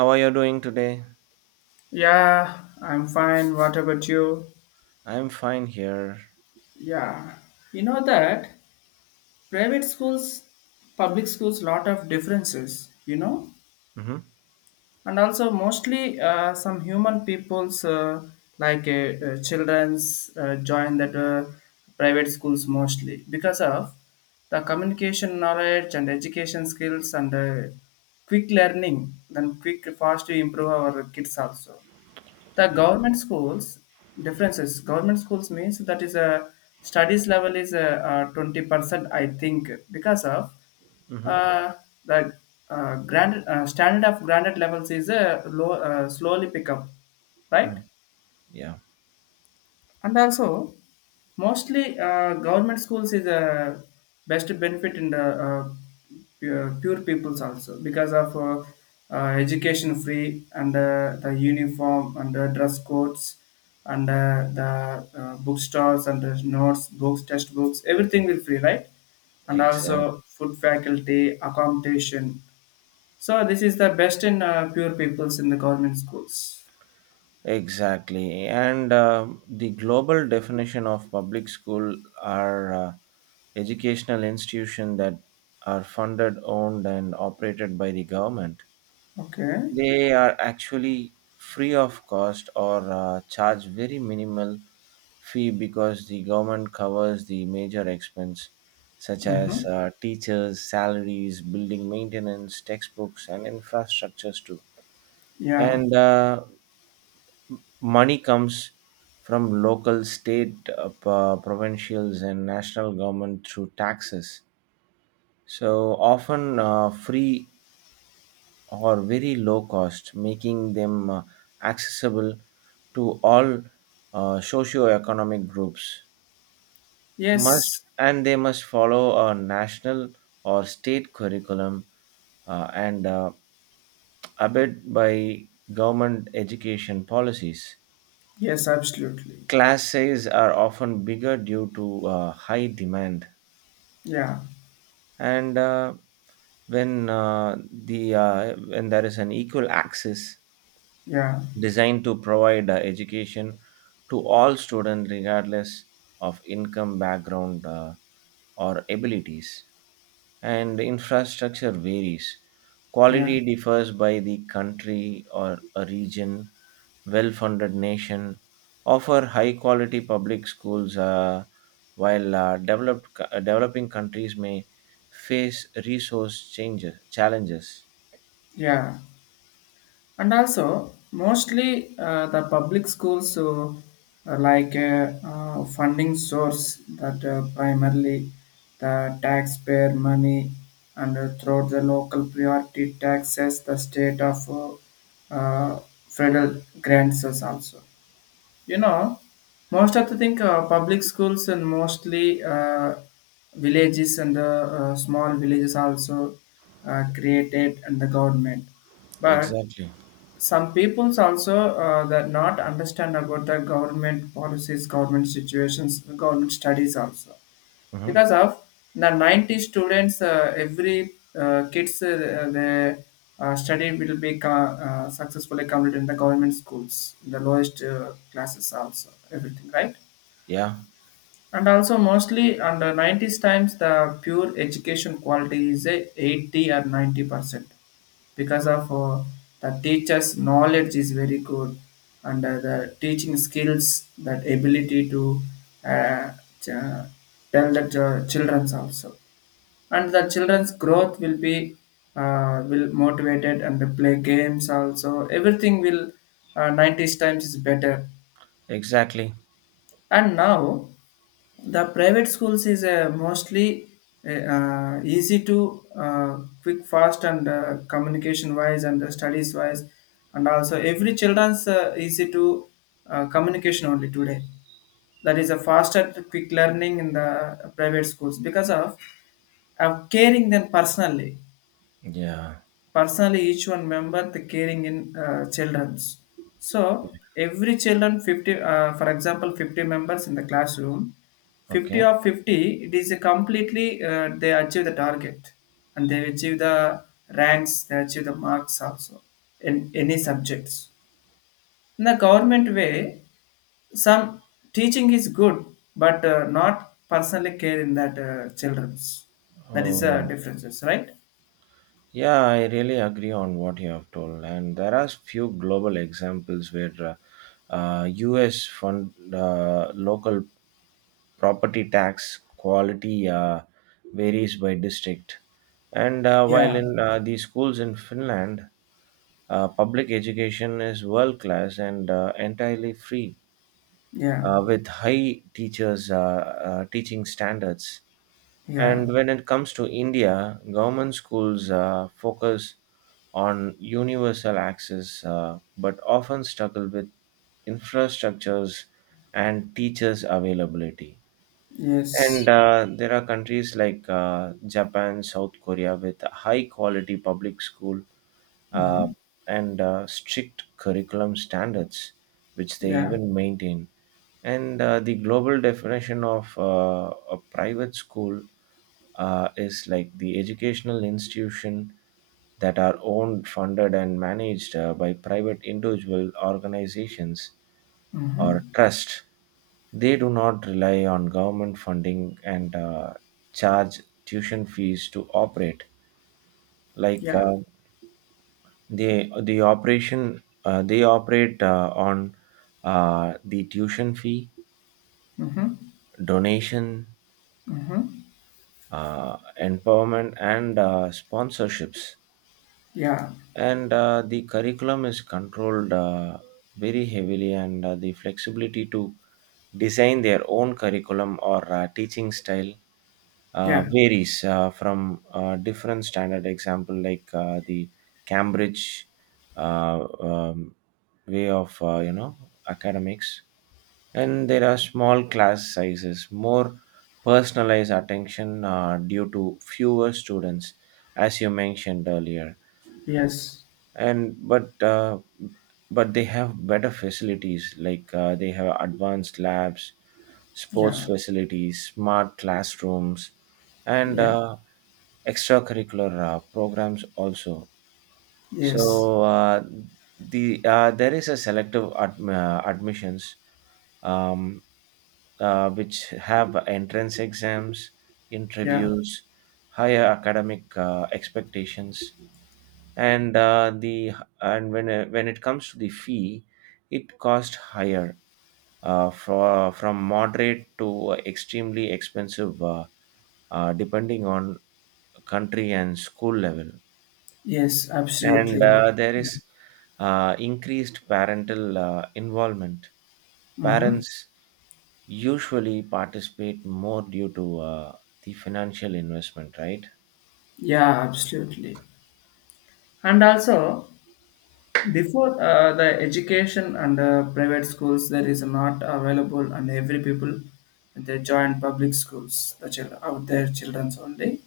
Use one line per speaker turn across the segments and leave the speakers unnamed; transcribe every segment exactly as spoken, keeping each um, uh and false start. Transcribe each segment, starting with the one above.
How are you doing today?
Yeah, I'm fine. What about you?
I'm fine here.
Yeah. You know that private schools, public schools, lot of differences, you know,
Mm-hmm.
and also mostly uh, some human people's uh, like uh, uh, children's uh, join that uh, private schools mostly because of the communication knowledge and education skills and uh, quick learning, then quick fast to improve our kids, also the government schools differences, government schools means that is a studies level is a twenty percent I think, because of
Mm-hmm.
uh, the uh, grand uh, standard of granted levels is a low, uh, slowly pick up, right.
Mm-hmm. Yeah,
And also mostly uh, government schools is a best benefit in the uh, pu- pure peoples also, because of uh, uh, education free and uh, the uniform and the dress codes and uh, the uh, bookstores and the notes books textbooks everything will free, right. And
exactly.
also food faculty accommodation, so this is the best in uh, pure peoples in the government schools.
Exactly. And uh, the global definition of public school are uh, educational institutions that are funded, owned, and operated by the government.
Okay.
They are actually free of cost or uh, charge very minimal fee because the government covers the major expense such
Mm-hmm.
as uh, teachers salaries building maintenance textbooks and infrastructures too,
Yeah.
and uh, money comes from local state uh, pro- provincials and national government through taxes, so often uh, free or very low cost, making them uh, accessible to all uh, socioeconomic groups. Must
Yes.
and they must follow a national or state curriculum, uh, and uh, abide by government education policies.
Yes, absolutely.
Class size are often bigger due to uh, high demand,
Yeah,
and uh, when uh, the uh, when there is an equal access
yeah,
designed to provide uh, education to all students regardless of income background uh, or abilities, and infrastructure varies,
yeah,
quality differs by the country or a region. Well funded nation offer high quality public schools, uh, while uh, developed co- uh, developing countries may face resource changes challenges.
yeah. And also, mostly uh, the public schools, so uh, like a uh, funding source that uh, primarily the taxpayer money and uh, through the local priority taxes, the state of uh, uh, federal grants is also. You know, most of the thing, uh, public schools, and mostly uh, villages and uh, uh, small villages also uh, created and the government. But
Exactly.
some peoples also uh, that not understand about the government policies, government situations, government studies also,
Mhm.
because of the ninety students, uh, every uh, kids, uh, the uh, study will be co- uh, successfully completed in the government schools in the lowest uh, classes also, everything right.
Yeah.
And also mostly under nineties times the pure education quality is a eighty or ninety percent, because of uh, the teacher's knowledge is very good, and uh, the teaching skills that ability to uh, ch- tell the ch- children's also, and the children's growth will be uh, will motivated, and they play games also, everything will uh, nineties times is better.
Exactly.
And now the private schools is uh, mostly uh, uh, easy to uh, quick fast and uh, communication wise and uh, studies wise, and also every children's uh, easy to uh, communication only today. That is a faster quick learning in the private schools, because of of caring them personally,
Yeah.
personally each one member the caring in uh, children's. So every children fifty, uh, for example fifty members in the classroom,
Okay.
fifty of fifty, it is a completely uh, they achieve the target, and they achieve the ranks, they achieve the marks also, in any subjects. In the government way, some teaching is good, but uh, not personally care in that uh, children's. That is the
Oh,
differences, right.
yeah, I really agree on what you have told. And there are few global examples where uh, uh, U S fund uh, local property tax quality uh, varies by district. And uh, while
Yeah,
in uh, the schools in Finland, uh, public education is world class and uh, entirely free,
yeah,
uh, with high teachers uh, uh, teaching standards.
yeah.
And when it comes to India, government schools uh, focus on universal access, uh, but often struggle with infrastructures and teachers' availability. And
Yes.
uh, there are countries like uh, Japan, South Korea with high quality public school, uh,
Mm-hmm.
and uh, strict curriculum standards, which they
Yeah.
even maintain. And uh, the global definition of uh, a private school uh, is like the educational institution that are owned funded and managed uh, by private individual organizations or
Mm-hmm.
trust. They do not rely on government funding, and uh, charge tuition fees to operate. like
Yeah.
uh, they the operation uh, they operate uh, on uh, the tuition fee,
Mm-hmm.
donation,
Mm-hmm.
uh, empowerment and uh, sponsorships.
Yeah.
And uh, the curriculum is controlled uh, very heavily, and uh, the flexibility to design their own curriculum or uh, teaching style uh,
Yeah.
varies uh, from uh, different standard example like uh, the Cambridge, uh, um, way of, uh, you know, academics. And there are small class sizes, more personalized attention uh, due to fewer students, as you mentioned earlier.
Yes.
And but uh, but they have better facilities like uh, they have advanced labs, sports
Yeah.
facilities, smart classrooms, and
Yeah.
uh, extracurricular uh, programs also.
Yes.
So uh, the uh, there is a selective ad- uh, admissions, um, uh, which have entrance exams,
Yeah.
interviews, higher academic uh, expectations, and uh, the and when uh, when it comes to the fee, it cost higher, uh, for, from moderate to extremely expensive, uh, uh, depending on country and school level.
Yes.
And
Absolutely.
uh, there
Yeah.
is uh, increased parental uh, involvement.
Mm-hmm.
Parents usually participate more due to uh, the financial investment, right?
Yeah. Absolutely. And also, before uh, the education and uh, private schools, there is not available, and every people they join public schools, the chil- out their childrens only,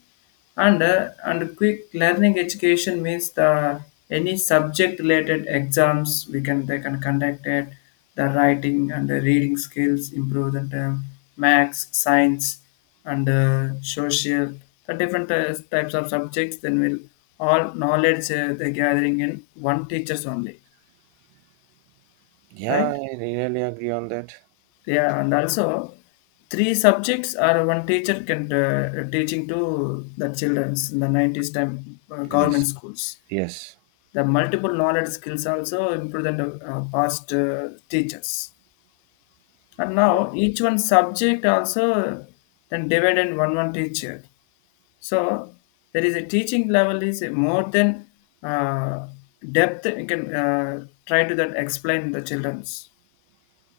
and uh, and quick learning education means the any subject related exams we can they can conduct it, the writing and the reading skills improve the term, max science and uh, social, the different uh, types of subjects, then we'll all knowledge uh, they're gathering in one teacher's only,
Yeah,
right?
I really agree on that.
Yeah, and also three subjects or one teacher can uh, teaching to the childrens in the nineties time uh, government
Yes,
schools.
yes,
The multiple knowledge skills also improve than the uh, past uh, teachers. And now each one subject also then divided in one one teacher. So there is a teaching level is more than uh, depth. You can uh, try to that explain the childrens.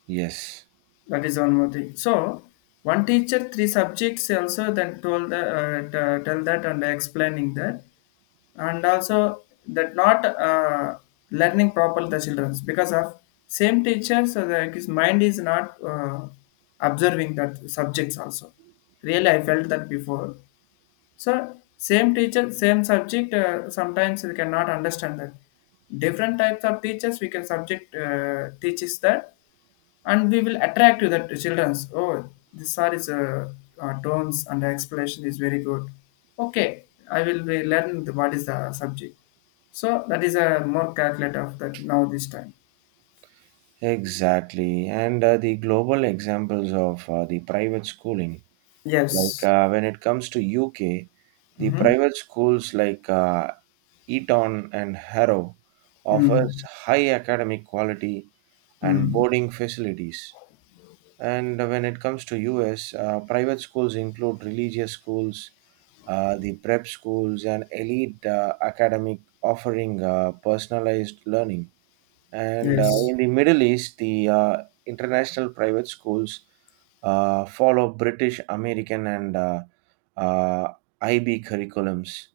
yes,
That is one more thing. So one teacher, three subjects, also then told the, uh, t- tell that and explaining that, and also that not uh, learning properly the childrens, because of same teacher. So that his mind is not uh, observing that subjects also. Really, I felt that before. So same teacher, same subject. Uh, sometimes we cannot understand that. Different types of teachers we can subject uh, teaches that, and we will attract to that childrens. Oh, this are is uh, uh, tones and explanation is very good. Okay, I will be learn the, what is the subject. So that is a more calculate of that now this time.
exactly. And uh, the global examples of uh, the private schooling. Like
Yes.
uh, when it comes to U K, the
Mm-hmm.
private schools like uh, Eton and Harrow offers
Mm.
high academic quality and
Mm.
boarding facilities. And when it comes to U S, uh, private schools include religious schools, uh, the prep schools, and elite uh, academic offering uh, personalized learning. And uh,
Yes.
in the Middle East, the uh, international private schools uh, follow British, American, and uh, uh, I B curriculums.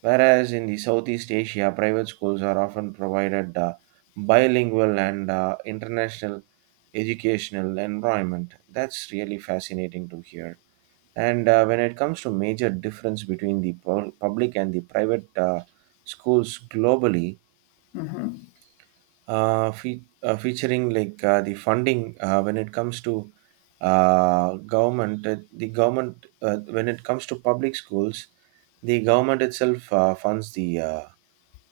Whereas in the Southeast Asia, private schools are often provided uh, bilingual and uh, international educational environment. That's really fascinating to hear. And uh, when it comes to major difference between the pub- public and the private uh, schools globally,
Mm-hmm.
uh, fe- uh, featuring like uh, the funding, uh, when it comes to uh, government uh, the government uh, when it comes to public schools, the government itself uh, funds the uh,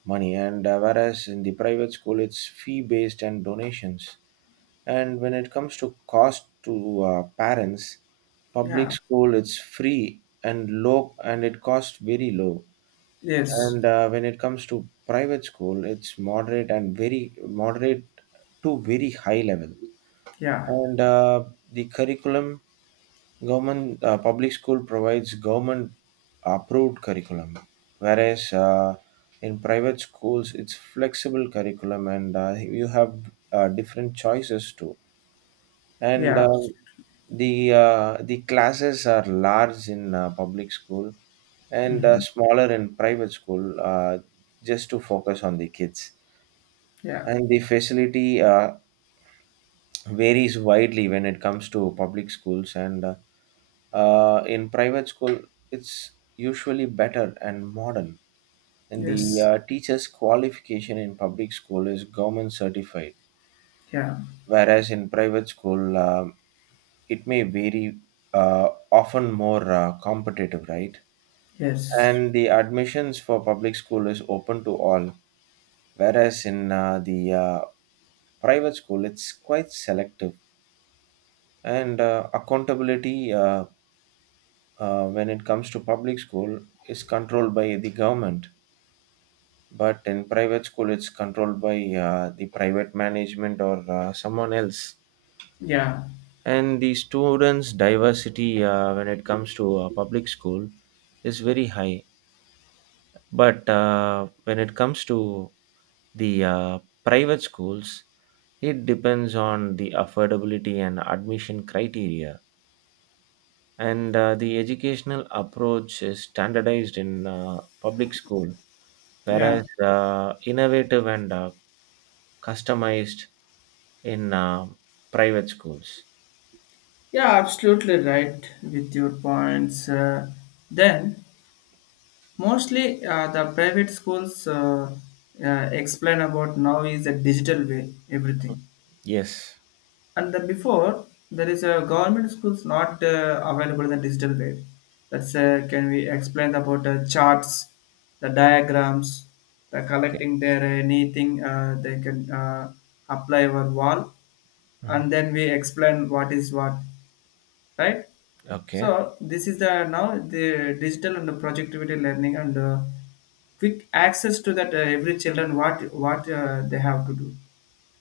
money, and uh, whereas in the private school it's fee based and donations. And when it comes to cost to uh, parents, public
Yeah.
school it's free and low, and it costs very low.
Yes.
And uh, when it comes to private school, it's moderate and very moderate to very high level.
Yeah.
And uh, the curriculum, government uh, public school provides government approved curriculum, whereas uh, in private schools it's flexible curriculum, and uh, you have uh, different choices too. And
Yeah.
uh, the uh, the classes are large in uh, public school and uh,
Mhm.
smaller in private school, uh, just to focus on the kids.
Yeah.
And the facility uh, varies widely when it comes to public schools, and uh, uh, in private school it's usually better and modern. And the
Yes.
uh, teacher's qualification in public school is government certified,
Yeah.
whereas in private school, um, it may vary, uh, often more uh, competitive, right?
Yes.
And the admissions for public school is open to all, whereas in uh, the uh, private school it's quite selective. And uh, accountability, uh, uh, when it comes to public school, is controlled by the government, but in private school it's controlled by uh, the private management or uh, someone else.
Yeah.
And the students diversity, uh, when it comes to uh, public school, is very high, but uh, when it comes to the uh, private schools, it depends on the affordability and admission criteria. And uh, the educational approach is standardized in uh, public school,
Yeah.
whereas uh, innovative and uh, customized in uh, private schools.
Yeah. Absolutely right with your points. Uh, then mostly uh, the private schools uh, uh, explain about now is a digital way everything.
Yes.
And then before there is a government schools not uh, available in the digital way. That's uh, can we explain about the charts, the diagrams, the
Okay.
collecting their anything uh, they can uh, apply on wall, and
Mhm.
then we explain what is what, right. So
Okay.
this is the now the digital and the projectivity learning and uh, quick access to that uh, every children what what uh, they have to do.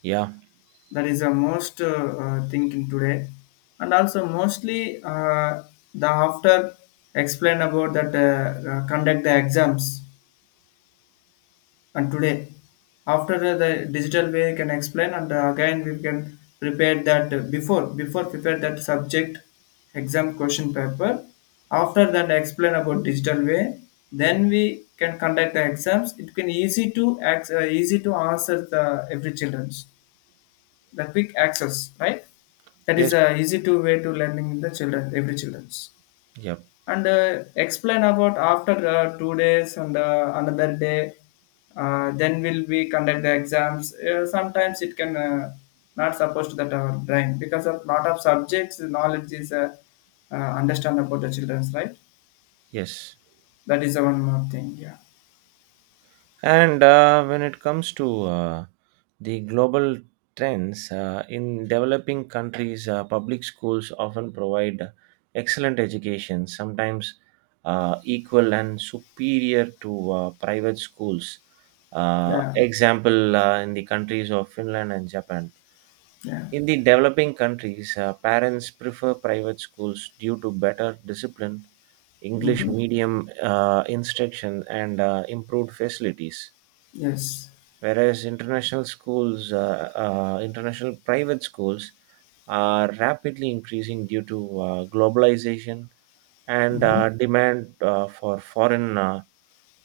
Yeah.
That is the most uh, uh, thinking today. And also mostly uh, the after explain about that uh, uh, conduct the exams, and today after the the digital way can explain, and uh, again we can prepare that uh, before before prepare that subject exam question paper, after that explain about digital way, then we can conduct the exams, it can easy to ac- uh, easy to answer the every children's, the quick access, right. That is
Yes.
a easy to way to learning in the children every children's.
Yep.
And uh, explain about after uh, two days and uh, another day, uh, then will we conduct the exams, uh, sometimes it can uh, not supposed to that our brain, because of lot of subjects knowledge is uh, uh, understand about the children's, right.
Yes.
That is the one more thing, yeah.
And uh, when it comes to uh, the global trends, uh, in developing countries, uh, public schools often provide excellent education, sometimes uh, equal and superior to uh, private schools. Uh,
Yeah,
example uh, in the countries of Finland and Japan.
yeah.
In the developing countries, uh, parents prefer private schools due to better discipline, English
Mm-hmm.
medium uh, instruction, and uh, improved facilities.
Yes.
Whereas international schools, uh, uh, international private schools, are rapidly increasing due to uh, globalization and
Mm-hmm.
uh, demand uh, for foreign uh,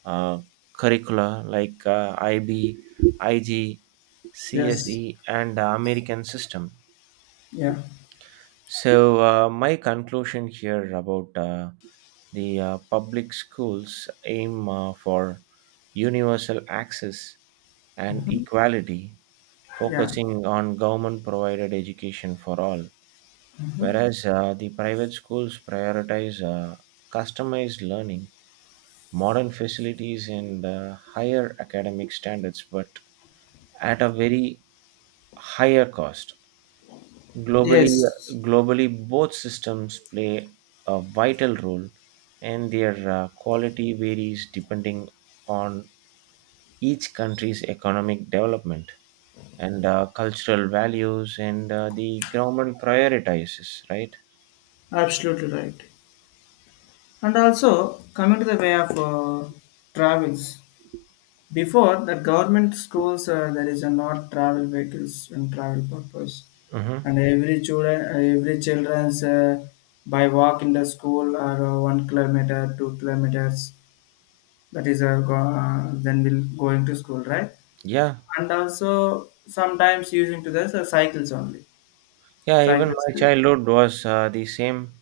uh, curricula like uh, I B, I G,
Yes.
and uh, American system.
Yeah.
So, uh, my conclusion here about uh, the uh, public schools aim uh, for universal access and equality,
Yeah.
focusing on government provided education for all,
Mm-hmm.
whereas uh, the private schools prioritize uh, customized learning, modern facilities, and uh, higher academic standards, but at a very higher cost. Globally,
Yes.
globally, both systems play a vital role, and their uh, quality varies depending on each country's economic development and uh, cultural values and uh, the government prioritizes. Right?
Absolutely right. And also, coming to the way of uh, travels, before the government schools, uh, there is a not travel vehicles and travel purpose.
Mm-hmm.
And every children, every children's uh, by walk in the school, or uh, one kilometer, two kilometers. That is uh, go, uh, then we'll going to school, right?
Yeah,
And also sometimes using to this uh, cycles only.
yeah. Even
Cycles.
my
uh,
childhood was uh, the same.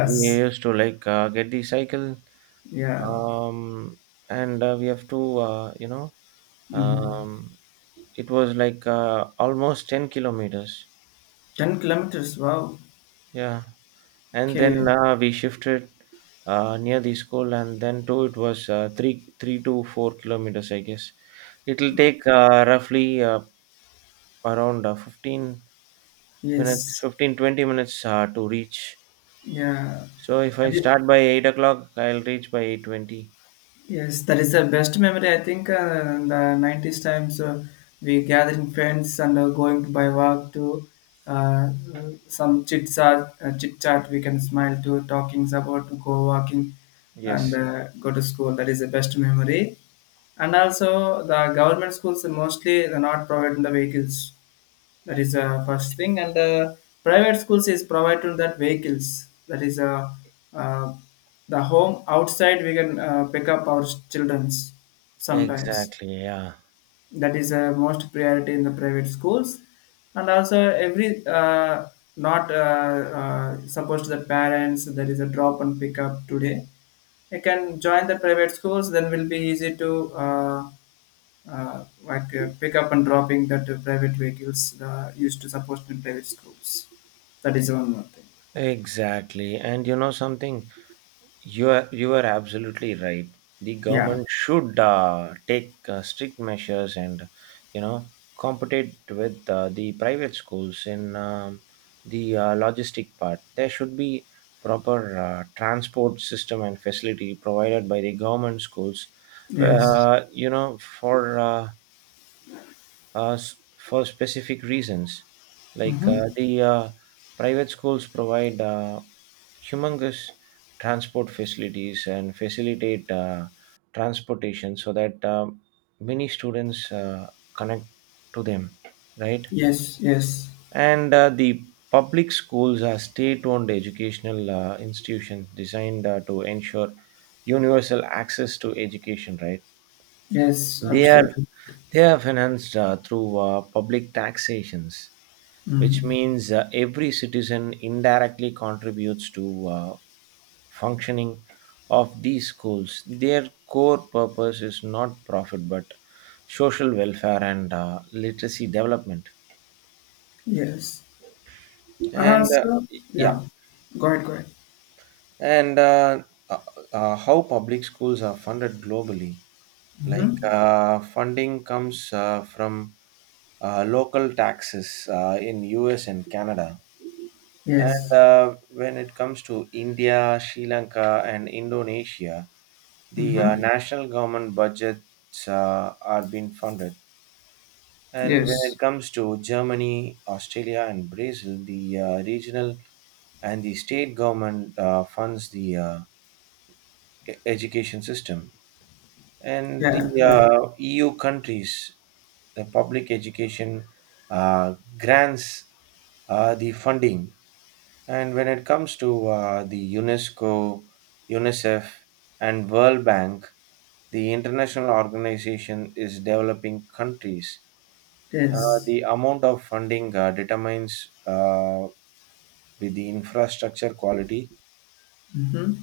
We used to like uh, get the cycle,
Yeah.
um, and uh, we have to, uh, you know,
Mm.
um, it was like uh, almost ten kilometers.
Ten kilometers. Wow.
Yeah, and
Okay.
then uh, we shifted uh, near the school, and then too it was uh, three three to four kilometers, I guess. It'll take uh, roughly uh, around uh, fifteen minutes,
Yes.
fifteen twenty minutes uh, to reach.
Yeah.
So if I
That is,
start by eight o'clock, I'll reach by eight twenty.
yes, that is the best memory. I think uh, in the nineties times, uh, we gathering friends and uh, going to by walk to uh, uh, some chit chat. Uh, chit chat we can smile to talking about to go walking and
Yes.
uh, go to school. That is the best memory. And also the government schools are mostly they're not providing the vehicles. That is the first thing. And uh, private schools is provided that vehicles. That is uh, uh, the home outside we can uh, pick up our childrens sometimes.
Exactly, yeah.
That is uh, most priority in the private schools. And also every uh, not uh, uh, supposed to the parents there is a drop and pick up today. You can join the private schools, then will be easy to. Uh, uh, like uh, pick up and dropping that uh, private vehicles uh, used to support in private schools. That is one more thing.
Exactly. And you know something? You are, you are absolutely right. The
Yeah.
government should uh, take uh, strict measures and, you know, compete with uh, the private schools in um, the uh, logistic part. There should be proper uh, transport system and facility provided by the government schools,
Yes.
uh, you know, for uh, uh, s- for specific reasons. Like uh,
Hmm.
the uh, private schools provide uh, humongous transport facilities and facilitate uh, transportation so that uh, many students uh, connect to them, right?
Yes. Yes.
And uh, the public schools are state-owned educational uh, institutions designed uh, to ensure universal access to education, right?
Yes.
they are
Absolutely.
they are financed uh, through uh, public taxations, which
Mm.
means uh, every citizen indirectly contributes to uh, functioning of these schools. Their core purpose is not profit but social welfare and uh, literacy development.
Yes. And
And uh,
also,
yeah,
yeah. Go ahead. Go ahead.
and uh, uh, uh, how public schools are funded globally. Like
Mm-hmm.
uh, funding comes uh, from uh, local taxes uh, in U S and Canada. And
Yes.
uh, when it comes to India, Sri Lanka, and Indonesia, the uh,
Mm-hmm.
national government budgets uh, are being funded. And when
Yes.
it comes to Germany, Australia, and Brazil, the uh, regional and the state government uh, funds the uh, e- education system. And the
Yeah. Right.
uh, E U countries, the public education uh, grants uh, the funding. And when it comes to uh, the UNESCO, UNICEF, and World Bank, the international organization is developing countries. Uh,
Yes.
the amount of funding uh, determines uh, with the infrastructure quality,
Mm-hmm.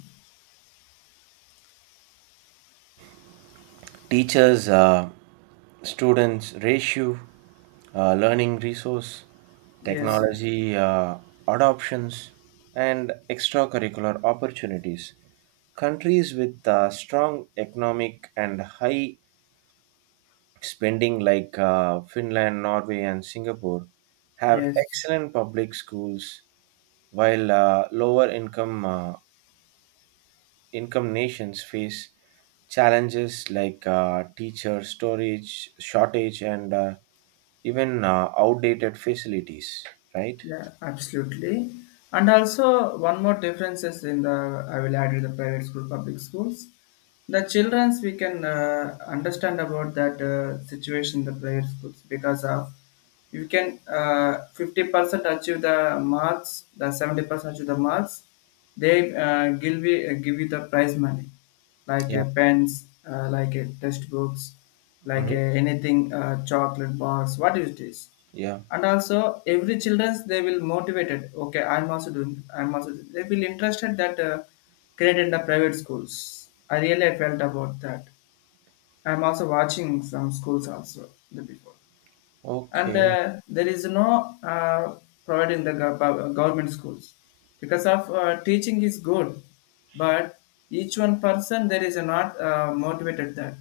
teachers uh, students ratio, uh, learning resource,
Yes. Yes.
technology uh, adoptions, and extracurricular opportunities. Countries with uh, strong economic and high spending like uh, Finland, Norway and Singapore have
Yes.
excellent public schools, while uh, lower income uh, income nations face challenges like uh, teacher storage shortage and uh, even uh, outdated facilities, right?
Yeah, absolutely. And also, one more difference is in the I will add in the private school, public schools. The childrens we can uh, understand about that uh, situation in the private schools, because of you can uh, fifty percent achieve the marks, the seventy percent achieve the marks. They uh, give, you- uh, give you the prize money, like
Yeah.
uh, pens, uh, like uh, test books, like
Mhm.
uh, anything, uh, chocolate bars, what it is.
Yeah.
And also every childrens they will motivated, okay, I'm also doing, I'm also doing. They will interested that uh, created in the private schools, I really felt about that. I'm also watching some schools also the before, and
Okay.
uh, there is no uh, providing the gov- gov- government schools, because of uh, teaching is good, but each one person there is not uh, motivated that.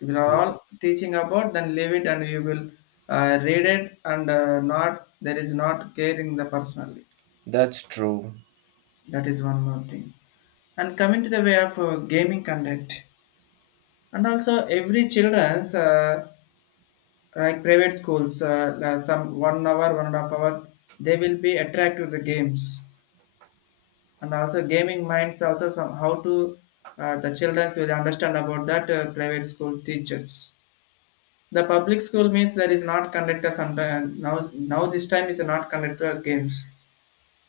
If you are all teaching about, then leave it, and you will uh, read it, and uh, not, there is not caring the personally.
That's true.
That is one more thing. And coming to the way of uh, gaming conduct. And also every children's, uh, like private schools, uh, la- some one hour, one and a half hour, they will be attracted to the games. And also gaming minds also some how to uh, the childrens will understand about that uh, private school teachers. The public school means there is not conductor sometime, now now this time is not conductor games.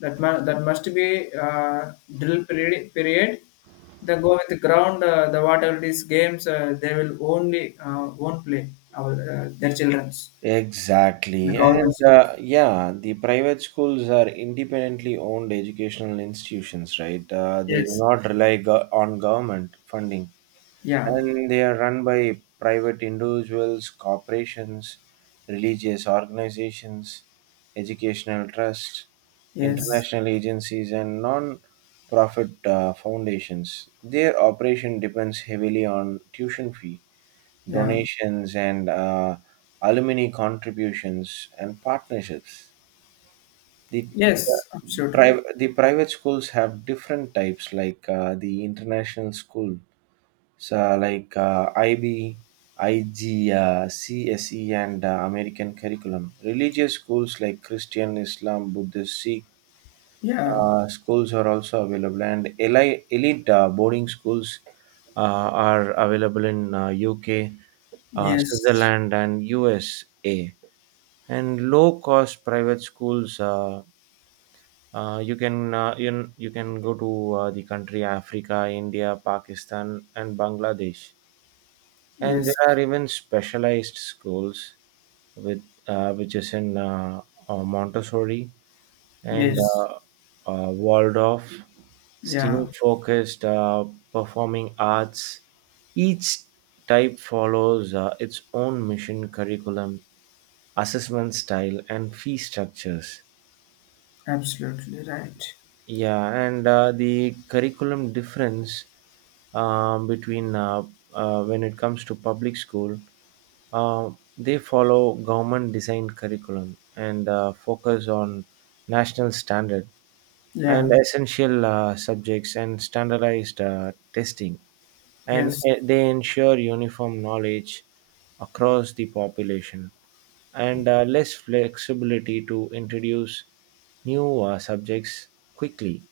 That mu- that must be uh, drill period period. They go with the ground. Uh, the whatever these games uh, they will only uh, won't play our uh, their childrens the
Exactly. And
governments.
uh, yeah, the private schools are independently owned educational institutions, right? Uh, they do
Yes.
not rely go- on government funding,
Yeah.
and they are run by private individuals, corporations, religious organizations, educational trusts,
Yes.
international agencies, and non-profit uh, foundations. Their operation depends heavily on tuition fee,
Yeah.
donations, and uh, alumni contributions and partnerships. The, the,
Yes. Absolutely.
private, the private schools have different types, like uh, the international school so like uh, I B, I G, uh, C S E, and uh, American curriculum. Religious schools like Christian, Islam, Buddhist, Sikh
Yeah.
uh, schools are also available, and elite, elite uh, boarding schools uh, are available in uh, U K, uh,
Yes.
Switzerland, and U S A. And low cost private schools. Uh, uh, you can uh, you, you can go to uh, the country Africa, India, Pakistan, and Bangladesh. And
Yes.
there are even specialized schools with uh, which is in uh, uh, Montessori and
Yes.
uh, uh, Waldorf, STEAM
Yeah.
focused uh, performing arts. Each type follows uh, its own mission curriculum, assessment style, and fee structures.
Absolutely right.
Yeah, and uh, the curriculum difference um, between uh, uh, when it comes to public school, uh, they follow government designed curriculum and uh, focus on national standard
Yeah.
and essential uh, subjects and standardized uh, testing, and
Yes.
uh, they ensure uniform knowledge across the population and uh, less flexibility to introduce new uh, subjects quickly.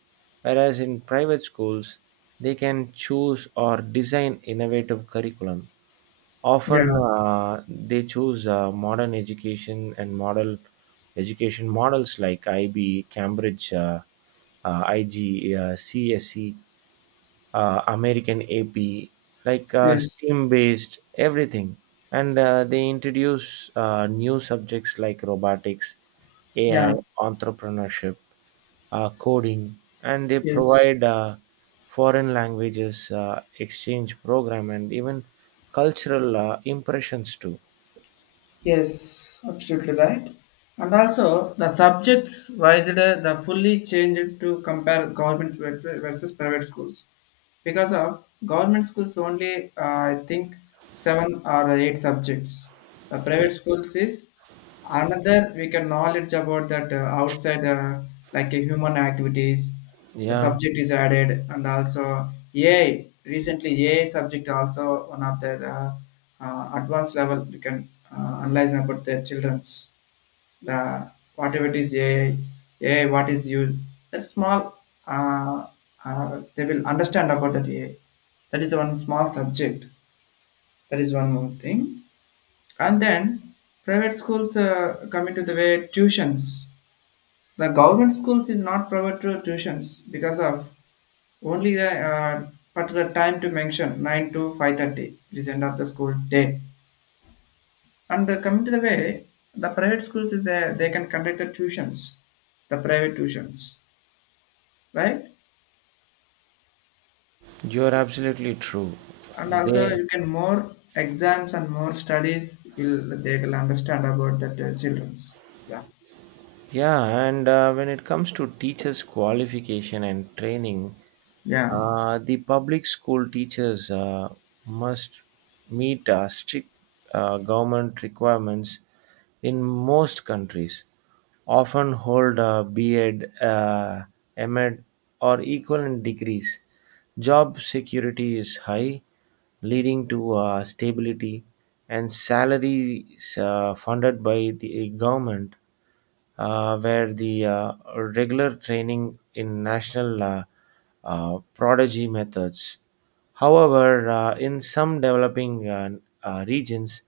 Whereas in private schools, they can choose or design innovative curriculum. Often
Yeah.
uh, they choose uh, modern education and model education models like I B, Cambridge, uh, uh, IG, uh, CSE, uh, American AP, like uh,
Yes,
STEAM based, everything. And uh, they introduce uh, new subjects like robotics, A I,
yeah,
entrepreneurship, uh, coding, and they
yes,
provide uh, foreign languages uh, exchange program and even cultural uh, impressions too.
yes, absolutely right. And also, the subjects wisely the fully changed to compare government ver- versus private schools. Because of government schools only uh, I think seven or eight subjects, the
Yeah,
private schools is another we can knowledge about that uh, outside, uh, like uh, human activities, the
yeah,
subject is added. And also AI, recently AI subject also, one of the uh, uh, advanced level, we can uh, analyze about their children's, the whatever it is A I, what is used. That small, uh, uh, they will understand about that A I. That is one small subject. That is one more thing. And then private schools uh, come into the way tuitions. The government schools is not private to tuitions, because of only the uh, particular time to mention nine to five thirty. It is end of the school day. And uh, coming to the way, the private schools is there, they can conduct the tuitions, the private tuitions, right?
you're absolutely true.
And also
They.
you can more exams and more studies will they will understand about that uh, childrens. Yeah,
Yeah, and uh, when it comes to teachers' qualification and training,
yeah,
uh, the public school teachers uh, must meet uh, strict uh, government requirements in most countries, often hold a B.Ed, uh, M.Ed, or equivalent degrees. Job security is high, leading to uh, stability, and salaries uh, funded by the government, uh, where the uh, regular training in national uh, uh, prodigy methods. However, uh, in some developing uh, uh, regions,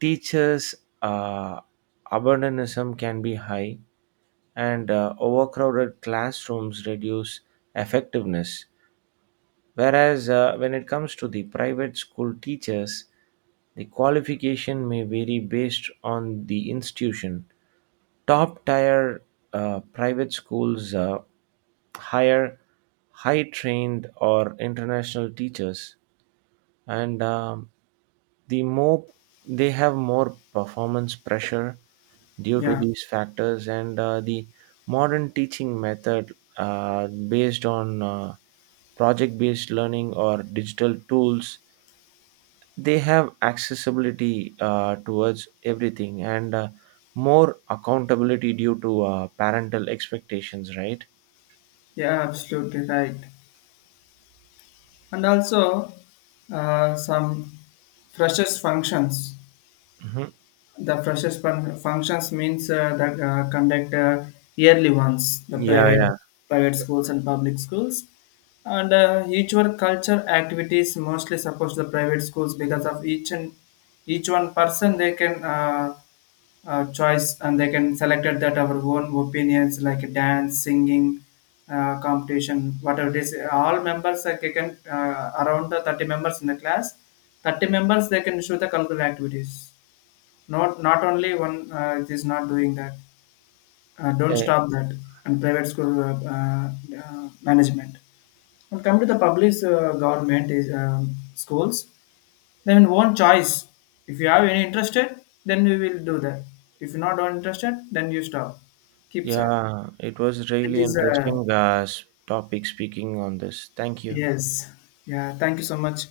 teachers' uh, abandonism can be high, and uh, overcrowded classrooms reduce effectiveness. Whereas uh, when it comes to the private school teachers, the qualification may vary based on the institution. Top tier uh, private schools uh, hire high trained or international teachers, and um, the more they have more performance pressure due to
yeah,
these factors, and uh, the modern teaching method uh, based on uh, project based learning or digital tools, they have accessibility uh, towards everything, and uh, more accountability due to uh, parental expectations, right?
yeah, absolutely right. And also uh, some freshers functions.
Hmm.
The freshers fun- functions means uh, the uh, conduct uh, yearly ones, the
Yeah,
private
yeah.
private schools and public schools, and uh, each one culture activities mostly supports the private schools, because of each and each one person they can uh, uh, choice and they can selected that our own opinions, like dance, singing, uh, competition, whatever it is. All members uh, they can uh, around the thirty members in the class. Thirty members they can show the cultural activities. Not not only one uh, it is not doing that. Uh, don't
Eh.
stop that. And private school uh, uh, uh, management. When come to the public uh, government is um, schools, then one choice. If you have any interested, then we will do that. If you're not interested, then you stop. Keep that.
Yeah, it was
It
really
is uh,
interesting uh, s- topic speaking on this. Thank you.
yes. Yeah. Thank you so much.